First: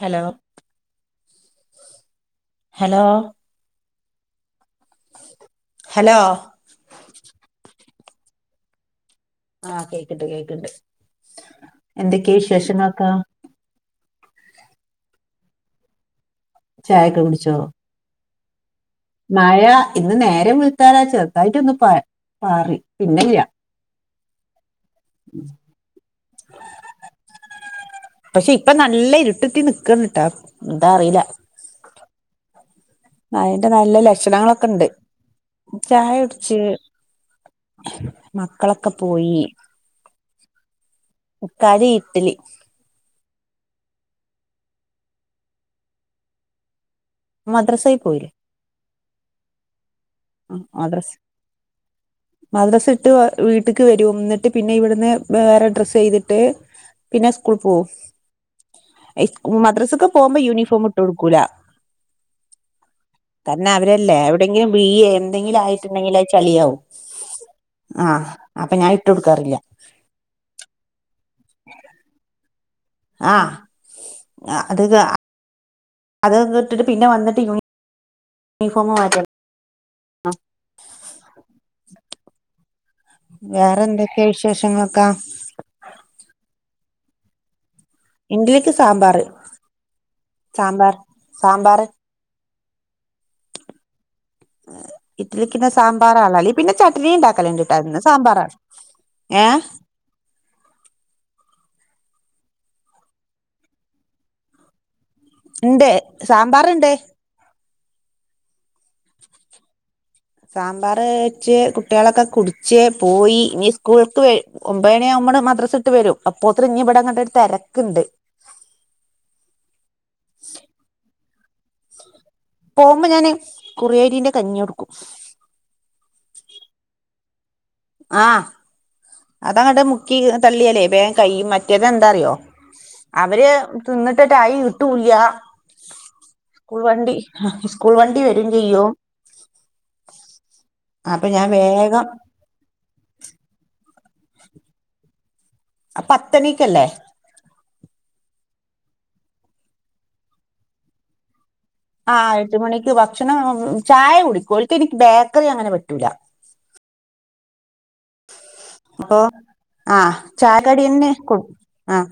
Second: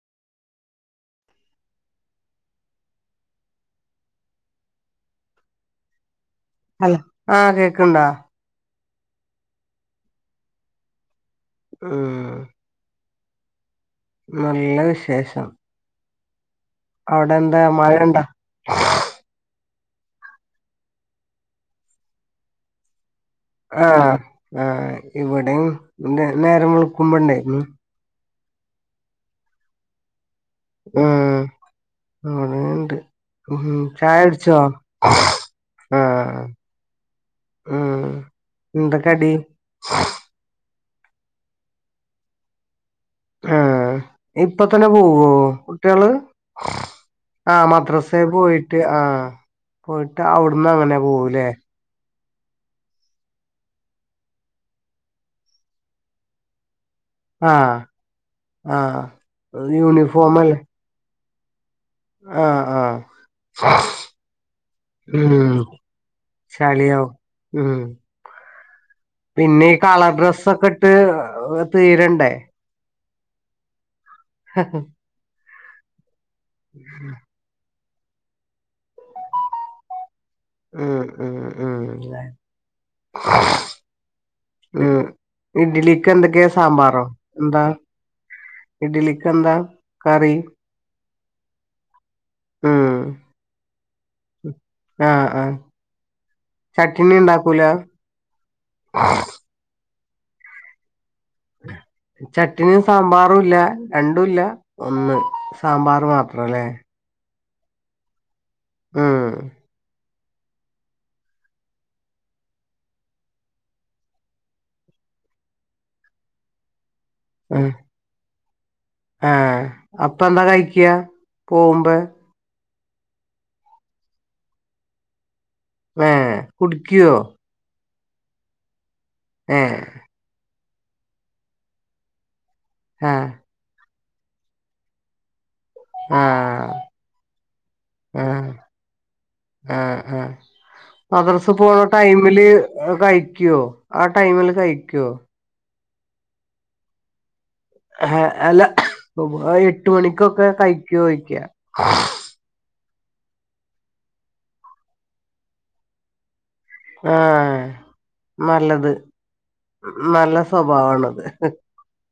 Hello? Hello? Hello? Hala ആഹ് കേക്ക്ണ്ടാ ആഹ് കേക്ക്ണ്ട് കേക്ക്ണ്ട് എന്തൊക്കെ ഉം വിശേഷങ്ങളൊക്കാ? നല്ല വിശേഷം. ചായൊക്കെ കുടിച്ചോ അവിടെന്താ മഴെണ്ടാ? മഴ ഇന്ന് നേര വെൽത്താര ചെറുതായിട്ടൊന്ന് പാർ പാറി പിന്നെല്ല്യാ. ആഹ് ആ ഇവിടിം നേരം വെളിക്കുമ്പെണ്ടായിരുന്നു. പക്ഷെ ഇപ്പ നല്ല ഇരുട്ടുത്തി ന്നിക്കേണിട്ടാ. ഉം അങ്ങനെണ്ട്. ഉം മഴന്റെ നല്ല ചായട്ച്ചോ ലക്ഷണങ്ങളൊക്കെ ഇണ്ട് ചായ ആഹ് കുടിച്ച് ഉം മക്കളൊക്കെ എന്താക്കടി പോയി ഹും ക്കടി ഇട്ലി ആഹ ഇപ്പ തന്നെ പോവോ കുട്ടയള് ആഹ് മദ്രസയിൽ മദ്രസേ പോയില്ലേ പോയിട്ട് ആഹ് പോയിട്ട് അവിടന്നങ്ങനെ പോവൂലേ.? [unintelligible] മദ്രസിട്ട് വീട്ടിക്ക് വരും ന്നെട്ട് പിന്നെ ഇവിടുന്ന് വേറെ ഡ്രസ്സ് ചെയ്തിട്ട് പിന്ന സ്കൂൾ ആഹ് പോകും ആഹ് ഇസ് മദ്രസക്ക് പോകുമ്പോ യൂണിഫോമല്ലേ യൂണിഫോമ് ട്ടോട് ക്കൂല ആഹ് ആഹ് തന്നെ അവരെല്ലേ എവിടെങ്കിലും ബീയേ ഉം എന്തെങ്കിലായിട്ടെണ്ടെങ്കിലേ അഹ് ചളിയാവും ആഹ് അപ്പ ഞാൻ ഇട്ടൊട് ക്കാറില്ല. പിന്നെ ഈ കളർ ഡ്രെസ്സെക്കിട്ട് ഉം തീരണ്ടേ. ആഹ് അത് അതൊന്നിട്ട് ഇട്ടിട്ട് പിന്നെ വന്നിട്ട് യൂണിഫോം യുണീഫോമ് മാറ്റണ്. ഉം ഉം ഉം അല്ലേ. വേറെന്തെക്കെയാ വിശേഷങ്ങളൊക്കാ ഇഡ്ഡലിക്കെന്തൊക്കെയാ സാമ്പാറോ എന്താ ഇഡലിക്ക്‌ സാമ്പാറ് ഇഡ്ലിക്ക് എന്താ കറി സാമ്പാർ സാമ്പാറ്. ഊം. ആഹ് ഇഡലിക്ക്‌ സാമ്പാറാ അല്ലെങ്കി ൽ പിന്നെ ചട്ടിണി ചട്നീം ഉണ്ടാക്കൽ ഉണ്ടാക്കൂല ഉണ്ട്ട്ടോ ഇന്ന് സാമ്പാറാ. ഏഹ് ചട്ട്നീം സാമ്പാറൂല്ല രണ്ടു ഇല്ലാ ഒന്ന് ഇണ്ട് സാമ്പാറ് മാത്രല്ലേ. സാമ്പാറുണ്ട് ഊം സാമ്പാറ് ഒഴിച്ചു കുട്ടികളൊക്ക കുടിച്ച് പോയി ഇനി സ്കൂൾക്ക് വെരും ഒമ്പരയാവു [unintelligible] മദ്രസ ഇട്ട് വരും ഉം അപ്പോത്രിനിവിടങ്ങാടൊരുതെരക്കിണ്ട്. ആഹ് അപ്പെന്താ കഴിക്ക്യ പോവുമ്പ്. പോകുമ്പോൾ ഞാൻ കുറിയരീന്റെ കഞ്ഞി കൊടുക്കും. ഹെ കുടിക്ക്യോ ആഹ് ഏഹ് അതങ്ങട്ട് മുക്കി തള്ളിയാല് വേഗം കഴിയും മറ്റേത് എന്താന്നറിയോ ആഹ് അവര് തിന്നിട്ട് ആയികിട്ടൂല ആഹ് സ്കൂൾ വണ്ടി സ്കൂൾ വണ്ടി വരും ആഹ് ചെയ്യും ആഹ് ആഹ് അപ്പൊ ഞാൻ വേഗം കഴിക്കുമോ ആ ടൈമില് കഴിക്കുമോ പത്തണിക്കല്ലേ ആഹ് അല്ല എട്ട് മണിക്കൊക്കെ കഴിക്കോന്ന് ചോദിക് ആ എട്ട് മണിക്ക് ഭക്ഷണം ചായ കുടിക്കും ഓൾക്ക് ബേക്കറി അങ്ങനെ പറ്റൂല ആഹ് നല്ലത് അപ്പൊ ആഹ് നല്ല ചായക്കടിയന്നെ സ്വഭാവണത് കൊ ആഹ്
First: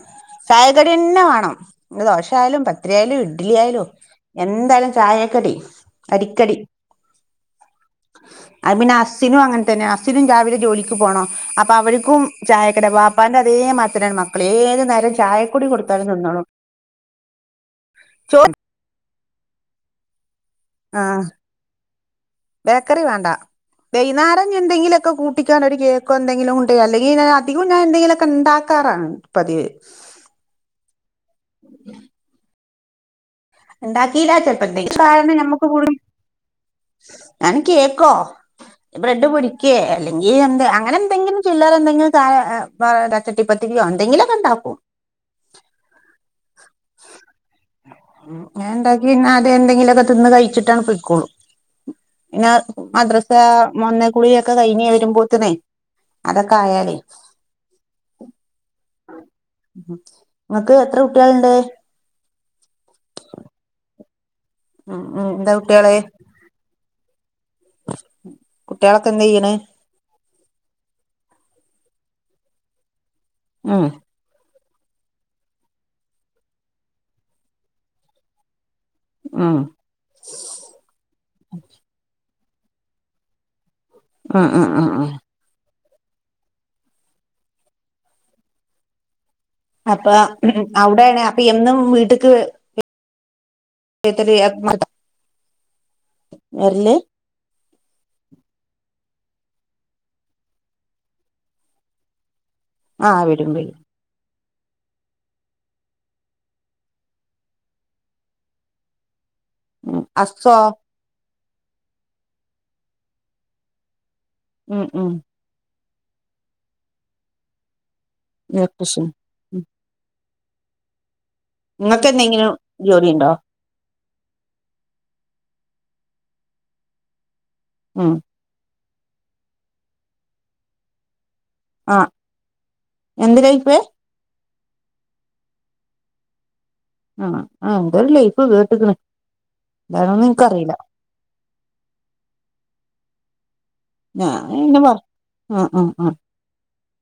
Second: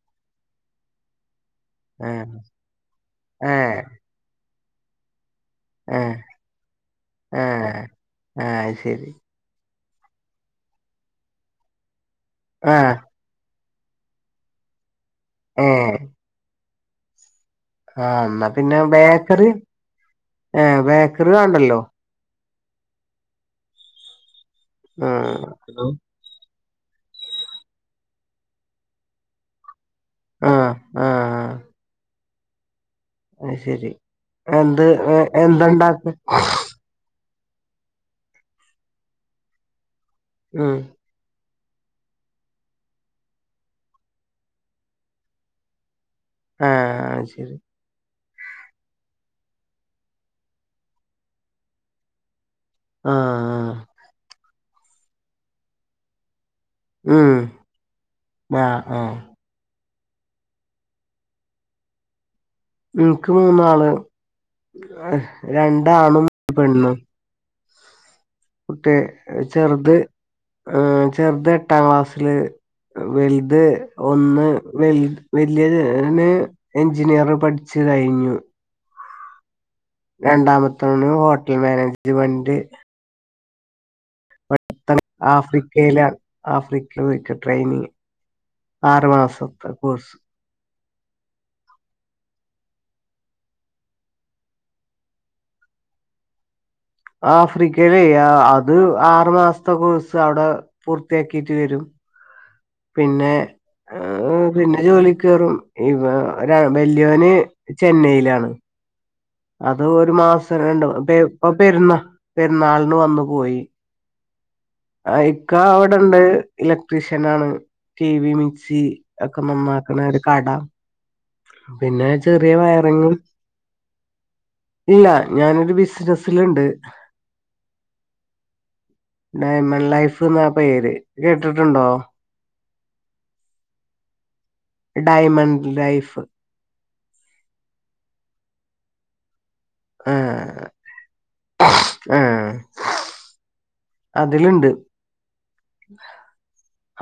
ചായക്കടിന്നെ വേണം ആഹ് ദോശയാലും പത്തിരി ആയാലും ഇഡ്ഡലി ഏഹ് ആയാലും എന്തായാലും ചായക്കടി ഏഹ് അരിക്കടി ആഹ്... അത് പിന്നെ ശരി അസ്സിനും അങ്ങനെ അത് പിന്നെ അസിനും രാവിലെ ജോലിക്ക് പോണം അപ്പൊ അവർക്കും ചായക്കടി ആഹ് ഉപ്പാന്റെ അതേ മാതിരി ആണ് മക്കൾ ഏതു നേരം ചായക്കൂടി ഏഹ് കൊടുത്താലും നിന്നോളൂ ആഹ് എന്നാ പിന്നെ ബേക്കറി ഏ ആഹ് ബേക്കറി വേണ്ടല്ലോ ബേക്കറി വേണ്ട വൈകുന്നേരം എന്തെങ്കിലുക്കെ ആഹ് കൂട്ടിക്കാന് ഒരു കേക്ക് ക്ക് എന്തെങ്കിലും ഉണ്ടോ അല്ലെങ്കിൽ അധികം ഞാൻ എന്തെിലൊക്കെ ഉണ്ടാക്കാറാണ് പതിവ് ആഹ് ആഹ് ആഹ് അത് ശരി ഉണ്ടാക്കില്ല ചെലപ്പം എന്ത് എന്തെങ്കിലും കാരണം നമ്മുക്ക് കൂടുലും എന്താണ്ടാക്ക ഞാൻ കേക്കോ ബ്രെഡ് പൊരിക്കെ അല്ലെങ്കിൽ ഉം എന്തെങ്കിലും അങ്ങനെ എന്തെങ്കിലും ചില്ലറ എന്തെങ്കിലുംഒക്കെ ച്ചട്ടിപ്പത്തിരിയോ എന്തെങ്കിലുമൊക്കെ ഉണ്ടാക്കും ആഹ് അത് ശരി ഉ ഞാൻ ഉണ്ടാക്കിന്നെ അതെ എന്തെങ്കിലൊക്ക തിന്ന് കഴിച്ചിട്ടാണ് പൊയ്ക്കോളൂ പിന്നെ മദ്രസയിൽ ആഹ് നിന്ന് വന്നു കുളിയൊക്കെ കഴിഞ്ഞു വരുമ്പോളതിന്നു അതൊക്കെ ആയാലേ ഉം ആ ആ നിങ്ങക്ക് എത്ര കുട്ടികളുണ്ട്? എനിക്ക് മൂന്നാള് ഉം ഉം എന്താ കുട്ടികള് രണ്ടാണും ഒരു പെണ്ണും കുട്ടിയ കുട്ടികളൊക്കെ എന്ത് ചെയ്യണ് ചെറുത് ഏ ചെറുത് എട്ടാം ക്ലാസില് വലുത്- ഉം ഒന്ന് വലിയവന് എഞ്ചിനീയർ പഠിച്ചു കഴിഞ്ഞു ഹും രണ്ടാമത്തോന് ഹോട്ടൽ മാനേജ്മെന്റ് ഉം ഉം ഉം ഉം [inaudible] ആഫ്രി ക്കെയ്‌ല ആഫ്രിക്കയില് നിക്ക ട്രെയിനിങ് ആറു മാസം അപ്പ അവിടെയാണ് അപ്പൊ എന്നും വീട്ടക്ക് [inaudible] വരല് ആഫ്രിക്കയിലെ അത് ആറു മാസത്തെ കോഴ്സ് അവിടെ പൂർത്തിയാക്കിട്ട് വരും ആ പിന്നെ വരും വരും ഏഹ് പിന്നെ ജോലിക്ക് കയറും ഇ രാ വല്യോന് ചെന്നൈയിലാണ് അത് ഒരു ഹസ്സോ മാസം രണ്ട് ഇപ്പ പെരുന്നാ പെരുന്നാളിന് വന്നു പോയി ഉം ഉം ആഹ് ഇക്ക അവിടെണ്ട് ഇലക്ട്രീഷ്യൻ ആണ് ടി വി മിക്സി ഇലക്ട്രീഷ്യൻ ഒക്കെ ഉം നന്നാക്കണ ഒരു കട നിങ്ങൾക്ക് പിന്നെ എന്തെങ്കിലും ചെറിയ വയറിങ്ങും ജോലിയുണ്ടോ ഇല്ല ഞാനൊരു ബിസിനസിലുണ്ട് ഉം ഡയമൺ ലൈഫ് എന്ന പേര് കേട്ടിട്ടുണ്ടോ ആ എന്ത് ലൈഫ്? ഡയമൺ ലൈഫ് ആഹ് ആഹ് എന്തോ ഒരു ലൈഫ് കേട്ടിക്കണ് ഇതാന്നോന്ന് ആഹ് എനിക്കറിയില്ല ആഹ് ഞാ അതിലുണ്ട് പിന്നെ പറ ആഹ് ആഹ് ആഹ്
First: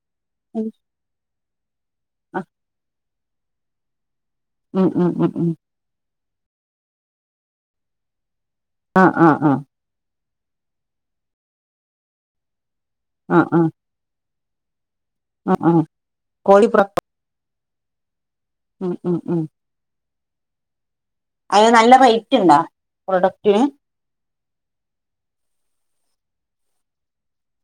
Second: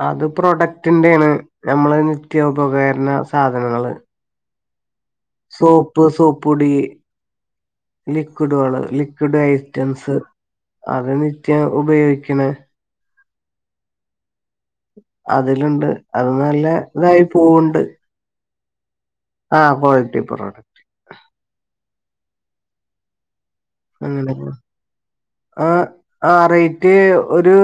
അത് പ്രൊഡക്ടിന്റെയണ് നമ്മള് ആ നിത്യ ഉപകരണ സാധനങ്ങള് ഉം ഉം ഉം ഉം സോപ്പ് സോപ്പ് പൊടി ലിക്വിഡുകള് ആ ആ ലിക്വിഡ് ഐ ആ റ്റംസ് അത് നിത്യം ഉപയോഗിക്കണ ആഹ് ആഹ് അതിലുണ്ട് അത് നല്ല കോഴിപ്ര ഇതായി പോവുണ്ട് ഉം ഉം ഉം ആഹ് ക്വാളിറ്റി പ്രൊടെ അതിന് നല്ല റൈറ്റ് ഉണ്ടൊ പ്രൊഡക്ടിന് അങ്ങനെ പോ ആഹ് ആഹ് റേറ്റ് ഒരു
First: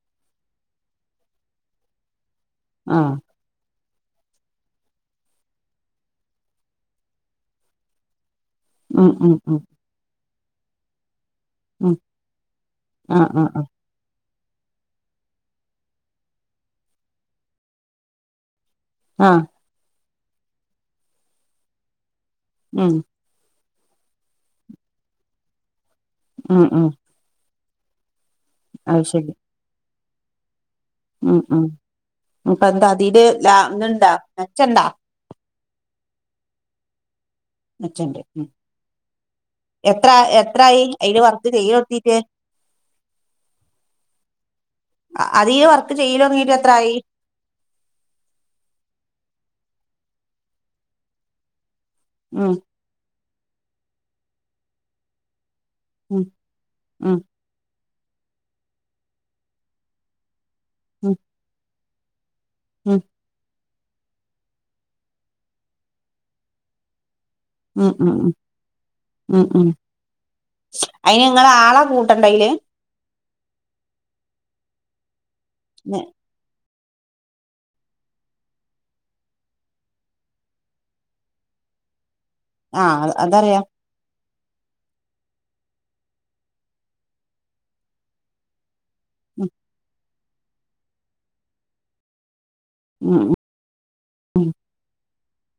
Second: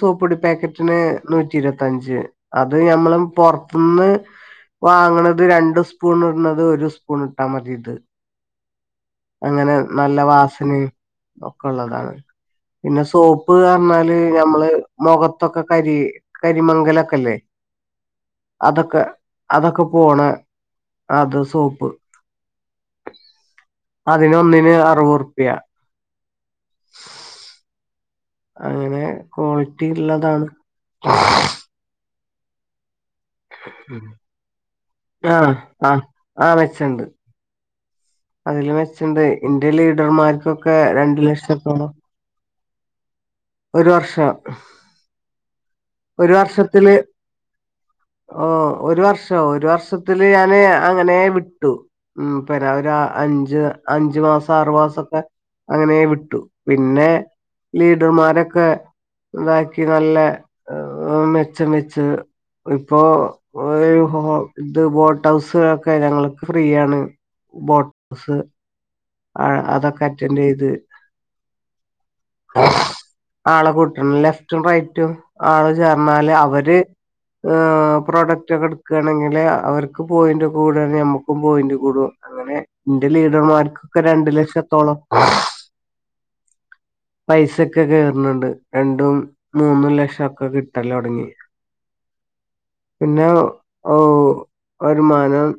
സോപ്പ്പൊടി പാക്കറ്റിന് നൂറ്റി ഇരുപത്തഞ്ച് അത് ആ ഞമ്മള് പൊർ തിന്ന് വാങ്ങണത് രണ്ട് സ്പൂൺ ഇട്ണത് ഒരു സ്പൂൺ ഇട്ടാ മതി ഇത് ഉം ഉം ഉം അങ്ങനെ നല്ല വാസന് ഉം ഒക്കെള്ളതാണ് പിന്നെ ആ ആ സോപ്പ് ആ പറഞ്ഞാ നമ്മള് മുഖത്തൊക്കെ കരി കരിമംഗലൊക്കെല്ലേ അതൊക്കെ ആഹ് അതൊക്കെ പോണേ അത് സോപ്പ് ഉം അതിന് ഒന്നിന് അറുപതുർപ്യ ഉം ഉം അങ്ങനെ അത് ശരി ക്വാളിറ്റി ഇള്ളതാണ് ഉം ഉം ഇപ്പ എന്താ അതില് ലാ ത്ണ്ട മെച്ചണ്ട ആഹ് ആഹ് ആഹ് മെച്ചണ്ട് മെച്ചണ്ട് അതില് മെച്ചണ്ട് ഇന്റെ എത്ര ലീഡർമാർക്കൊക്കെ എത്രായി രണ്ട് അതില് വർക്ക് ചെയ്യ ലക്ഷത്തോളം തൊത്തിയിട്ട് ഒരു വർഷം അതീ വർക്ക് ഒരു ചെയ്ലോടങ്ങീട്ട് വർഷത്തില് എത്രായി ഓ ഒരു വർഷോ ഒരു വർഷത്തില് ഞാന് അങ്ങനെ വിട്ടു ഉം പിരാ ഒരു അഞ്ച് അഞ്ചു മാസം ആറുമാസം ഒക്കെ അങ്ങനെ ഉം വിട്ടു പിന്നെ ഉം ലീഡർമാരൊക്കെ ഇതാക്കി നല്ല ഉം മെച്ചം വെച്ച് ഉം ഇപ്പോ ഇത് ബോട്ട് ഹൗസുകളൊക്കെ ഞങ്ങക്ക് ഫ്രീയാണ്. ഉം ഉം ഉം ബോട്ട്സ് ഉം ഉം ചെയ്ത് അതിന് നിങ്ങൾ ആളെ കൂട്ടണ്ടെ അതില് ആളെ കൂട്ടണം ലെഫ്റ്റും റൈറ്റും ആള് ചേർന്നാല് അവര് പ്രോഡക്റ്റ് ഒക്കെ എടുക്കുകയാണെങ്കിൽ അവർക്ക് പോയിന്റ് കൂടാണെങ്കിൽ ഞമ്മക്കും പോയിന്റ് കൂടും. അങ്ങനെ ഇന്റെ ആഹ് അതറിയാം ലീഡർമാർക്ക് ക്കെ രണ്ടു ലക്ഷത്തോളം പൈസൊക്കെ കേയറുന്നുണ്ട് രണ്ടും ഉം മൂന്നും ലക്ഷം ഒക്കെ കിട്ടല് തുടങ്ങി പിന്നെ ഉം ഓ ഉം വരുമാനം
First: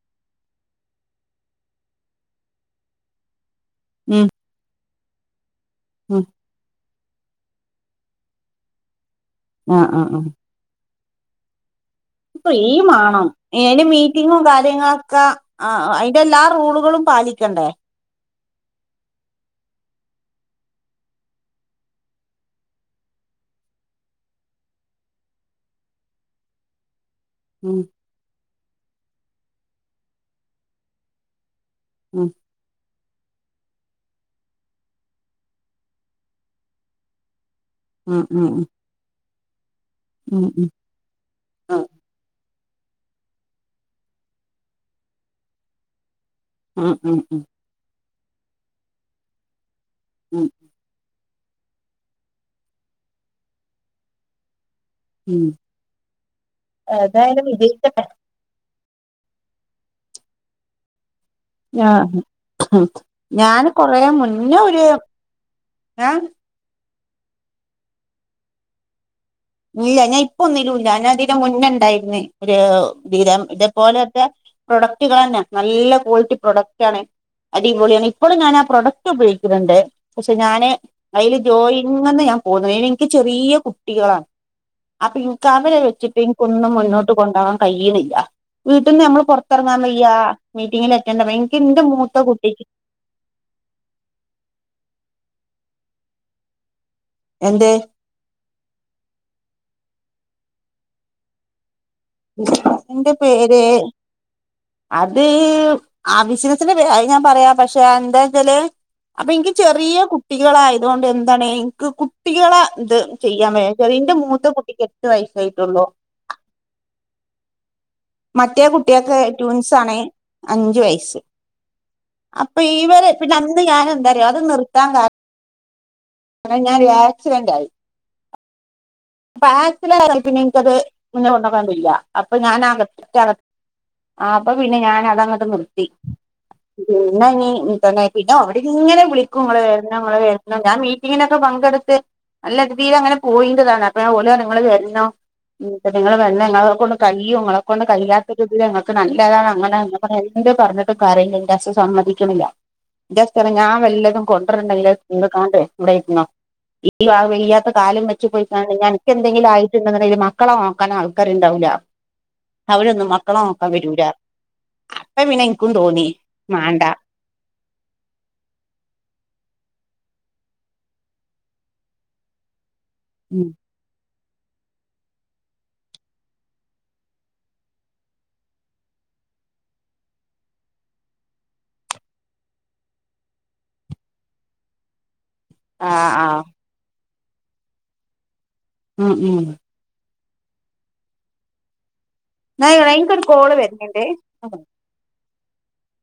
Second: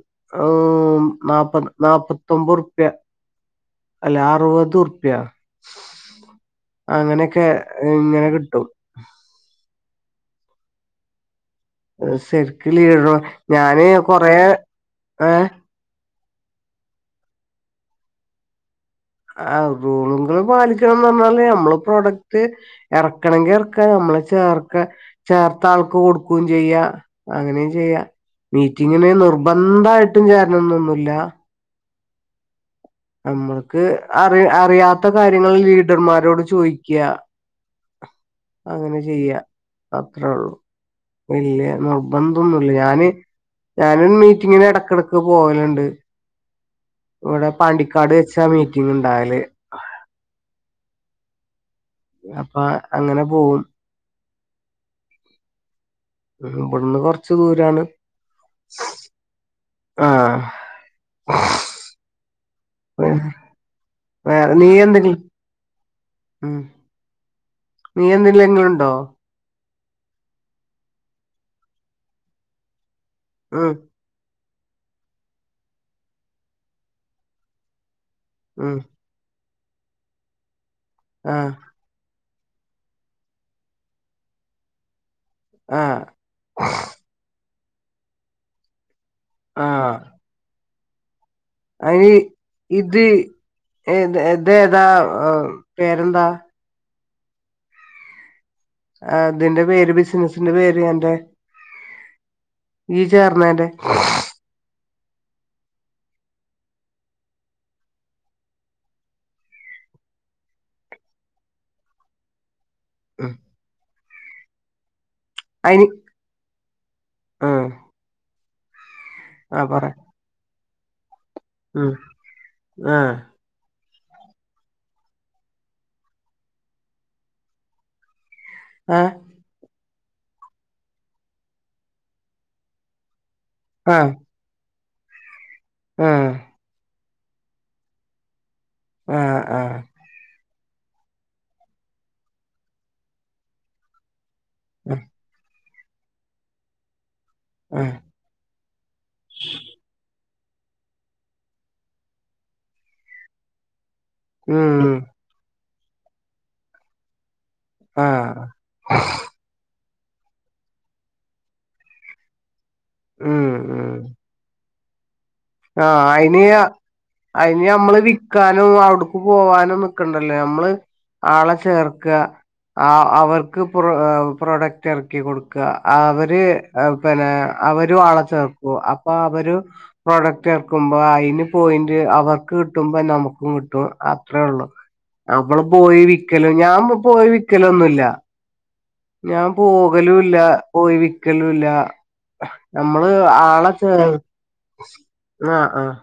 നാപത് നാപത്തൊമ്പത് ഉർപ്യാ അല്ല ഉം അറുപത് ഉറുപ്പ്യ ഉം അങ്ങനെയൊക്കെ ഇങ്ങനെ കിട്ടും. ഉം ഉം ഉം ഫ്രീ ശരിക്ക് ലീഡർ മാണം അയിന് ഞാന് കൊറേ മീറ്റിങ്ങും കാര്യങ്ങളൊക്കെ ആ അതിന്റെ എല്ലാ റൂളുകളും പാലിക്കണ്ടേ ആ റൂളുകൾ പാലിക്കണംന്ന് പറഞ്ഞാല് നമ്മള് പ്രൊഡക്റ്റ് ഇറക്കണെങ്കി ഇറക്കാ നമ്മള് ചേർത്ത ചേർത്ത ആൾക്ക് കൊടുക്കയും ചെയ്യാ അങ്ങനെയും ഉം ചെയ്യാം മീറ്റിങ്ങിന് നിർബന്ധയിട്ടും ചേരണന്നൊന്നുമില്ല. ഉം നമ്മക്ക് അറ അറിയാത്ത കാര്യങ്ങള് ലീഡർമാരോട് ചോദിക്കുക. ഉം ഉം ഉ അങ്ങനെ ചെയ്യാ അത്രേയുള്ളൂ വല്യ ഉം നിർബന്ധം ഒന്നുമില്ല ഞാന് ഞാനും മീറ്റിങ്ങിന് ഇടക്കിടക്ക് പോകലുണ്ട്. ഉം ഉം ഉം പാണ്ടിക്കാട് വെച്ചാ മീറ്റിംഗ് ഇണ്ടാവല് ഉം അപ്പ അങ്ങനെ പോകും. ഉം ഇവിടുന്ന് കൊറച്ച് ഏതായാലും ദൂരാണ്. വിജയിക്കട്ടെ ആഹ്. ആ ഞാൻ കൊറ വേറെ മുന്നേ നീ ഒരു എന്തെങ്കിലും ഉം നീ എന്തില്ലെങ്കിലും ഉണ്ടോ? ഇല്ല ഞാൻ ഇപ്പൊ ഒന്നിലുമില്ല. ഞാൻ അതിന്റെ മുന്നണ്ടായിരുന്നേ ഒരു വീരം ഉം ഇതേപോലെക്കെ. പ്രൊഡക്റ്റുകൾ തന്നെ നല്ല ക്വാളിറ്റി പ്രൊഡക്റ്റ് ആണ്. അടിപൊളിയാണ് ഇപ്പോളും ഞാൻ ആ ഉം പ്രൊഡക്ട് ഉപയോഗിക്കുന്നുണ്ട്. പക്ഷെ ഞാന് അതിൽ ആഹ് ജോയി ഇങ്ങനെ ഞാൻ പോകുന്നു. എനിക്ക് ചെറിയ കുട്ടികളാണ്. അപ്പൊ ഇനിക്ക് അവരെ ആഹ് വെച്ചിട്ട് ഇനിക്ക് ഒന്നും മുന്നോട്ട് കൊണ്ടാവാൻ കഴിയണില്ല. വീട്ടിൽ നിന്ന് നമ്മൾ പുറ ഇറങ്ങാൻ ആഹ് വയ്യ മീറ്റിങ്ങിൽ അറ്റൻ എനിക്ക് എന്റെ മൂത്ത കുട്ടിക്ക്. ത് ഇത് എത് ഏതാ പേരെന്താ. എന്തേ അതിന്റെ പേര് ബിസിനസിന്റെ പേര് എന്തേ ഇന്റെ പേര് ചേർന്നേന്റെ അത് ആ ബിസിനസിന്റെ പേ ഞാൻ പറയാം പക്ഷെ എന്താ വച്ചാല്. അപ്പൊ എനിക്ക് ചെറിയ കുട്ടികളായതു കൊണ്ട് എന്താണ് എനിക്ക് കു ട്ടികളെ എന്ത് ചെയ്യാൻ വേ ഇന്റെ മൂത്ത കുട്ടിക്ക് എട്ടു വയസ്സായിട്ടുള്ളു. മ്മ് മറ്റേ കുട്ടികൾക്ക് ട്യൂൻസ് ആണ് അഞ്ചു വയസ്സ് ഉം അപ്പൊ ഇവരെ ആഹ് പിന്നെ അന്ന് ഞാൻ എന്തറിയോ അത് നിർത്താൻ കാര ണം ഞാൻ ഒരു ആക്സിഡന്റ് ആയി. ആഹ് പാര്സല് പിന്നെ എനിക്കത് മുന്നെ കൊണ്ടാവാൻ ഇല്ല അപ്പൊ ഞാൻ [unintelligible] ആഹ് അപ്പൊ പിന്നെ ഞാനതങ്ങട്ട് നിർത്തി ആഹ് പിന്നെ ഇനീ ഇതെന്നെ പിന്നെ ഓല്ങ്ങെനെ വിളിക്കും ആഹ് ഇങ്ങെള് ആഹ് ര്‌ണം ങ്ങള് വെര്ണം ഞാൻ മീറ്റിങ്ങിനൊക്കെ പങ്കെട്ത്ത് നല്ല രീതിയിലങ്ങെനെ പോയിര്താണ് അപ്പഴാ ഓല് ങ്ങൾ വെർനം. പിന്നെ ങ്ങൾ വെർനം ങ്ങളെക്കൊണ്ട് കഴിയും. ങ്ങളെക്കൊണ്ട് ആഹ് കഴിയാ [unintelligible] ങ്ങെക്ക് നല്ലതാണ് അങ്ങനാ ഞാ പർ എന്ത് പറഞ്ഞിട്ടും കാര്യല്ല ഇന്റെ ഹസ് സമ്മതിക്ക്ണ്ല്ല ഇന്റെ ഹസ് പറയും ഞാൻ വെല്ലെതും കൊണ്ടര്ണ്ടെങ്കില് ഉം [unintelligible] ഇവിടെ ഇര്ന്നോ ഈ വെയ്യാത്ത കാലും വെച്ച് ആഹ് പോയിക്കാണ്ട് ഇഞ്ഞ് അനക്കെന്തേ എന്തെങ്കിലും ആയിട്ട്ണ്ട്ന്ന്ണ്ടെങ്കില് മക്കളെ നോക്കാന് ആൾക്കാര്ണ്ടാവൂല അവരൊന്നും മക്കളെ ഉം നോ ക്കാം ഉം വെരൂലാ അപ്പം പിന്നെ ഇൻക്കും തോന്നി മാണ്ടാ അയ്ന് ഞമ്മള് വിക്കാനും അവ്ട്ക്ക് പോവാനും നിക്കണ്ടല്ലോ ഌമ്മള് ആളെ ചേർക്ക ആ അവർക്ക് പ് പ്രൊഡക്റ്റെർക്കി കൊട്ക്ക അവര് പിന്നെ അവരും ആളെ ചേർ ഓ അപ്പൊ അവര് പ്രോഡെക്റ്റ് എർക്കുമ്പോ അയ്ന് പോയിന്റ് അവർക്ക് കിട്ടുമ്പം നമുക്കും കിട്ടും അത്രേ ഒള്ളു നമ്മള് ആ പോയി ആ വിക്കലും ഞാൻ പോയ് വിക്കലൊന്നുല്ല ഉം ഉം ഞാൻ പോകലൂല്ല പോയി വിക്കെലൂല്ല എന്നാ നമ്മള് എനിക്കൊരു കോള് ആളെ ചേർ വരുന്നുണ്ടേ ആഹ് ആഹ്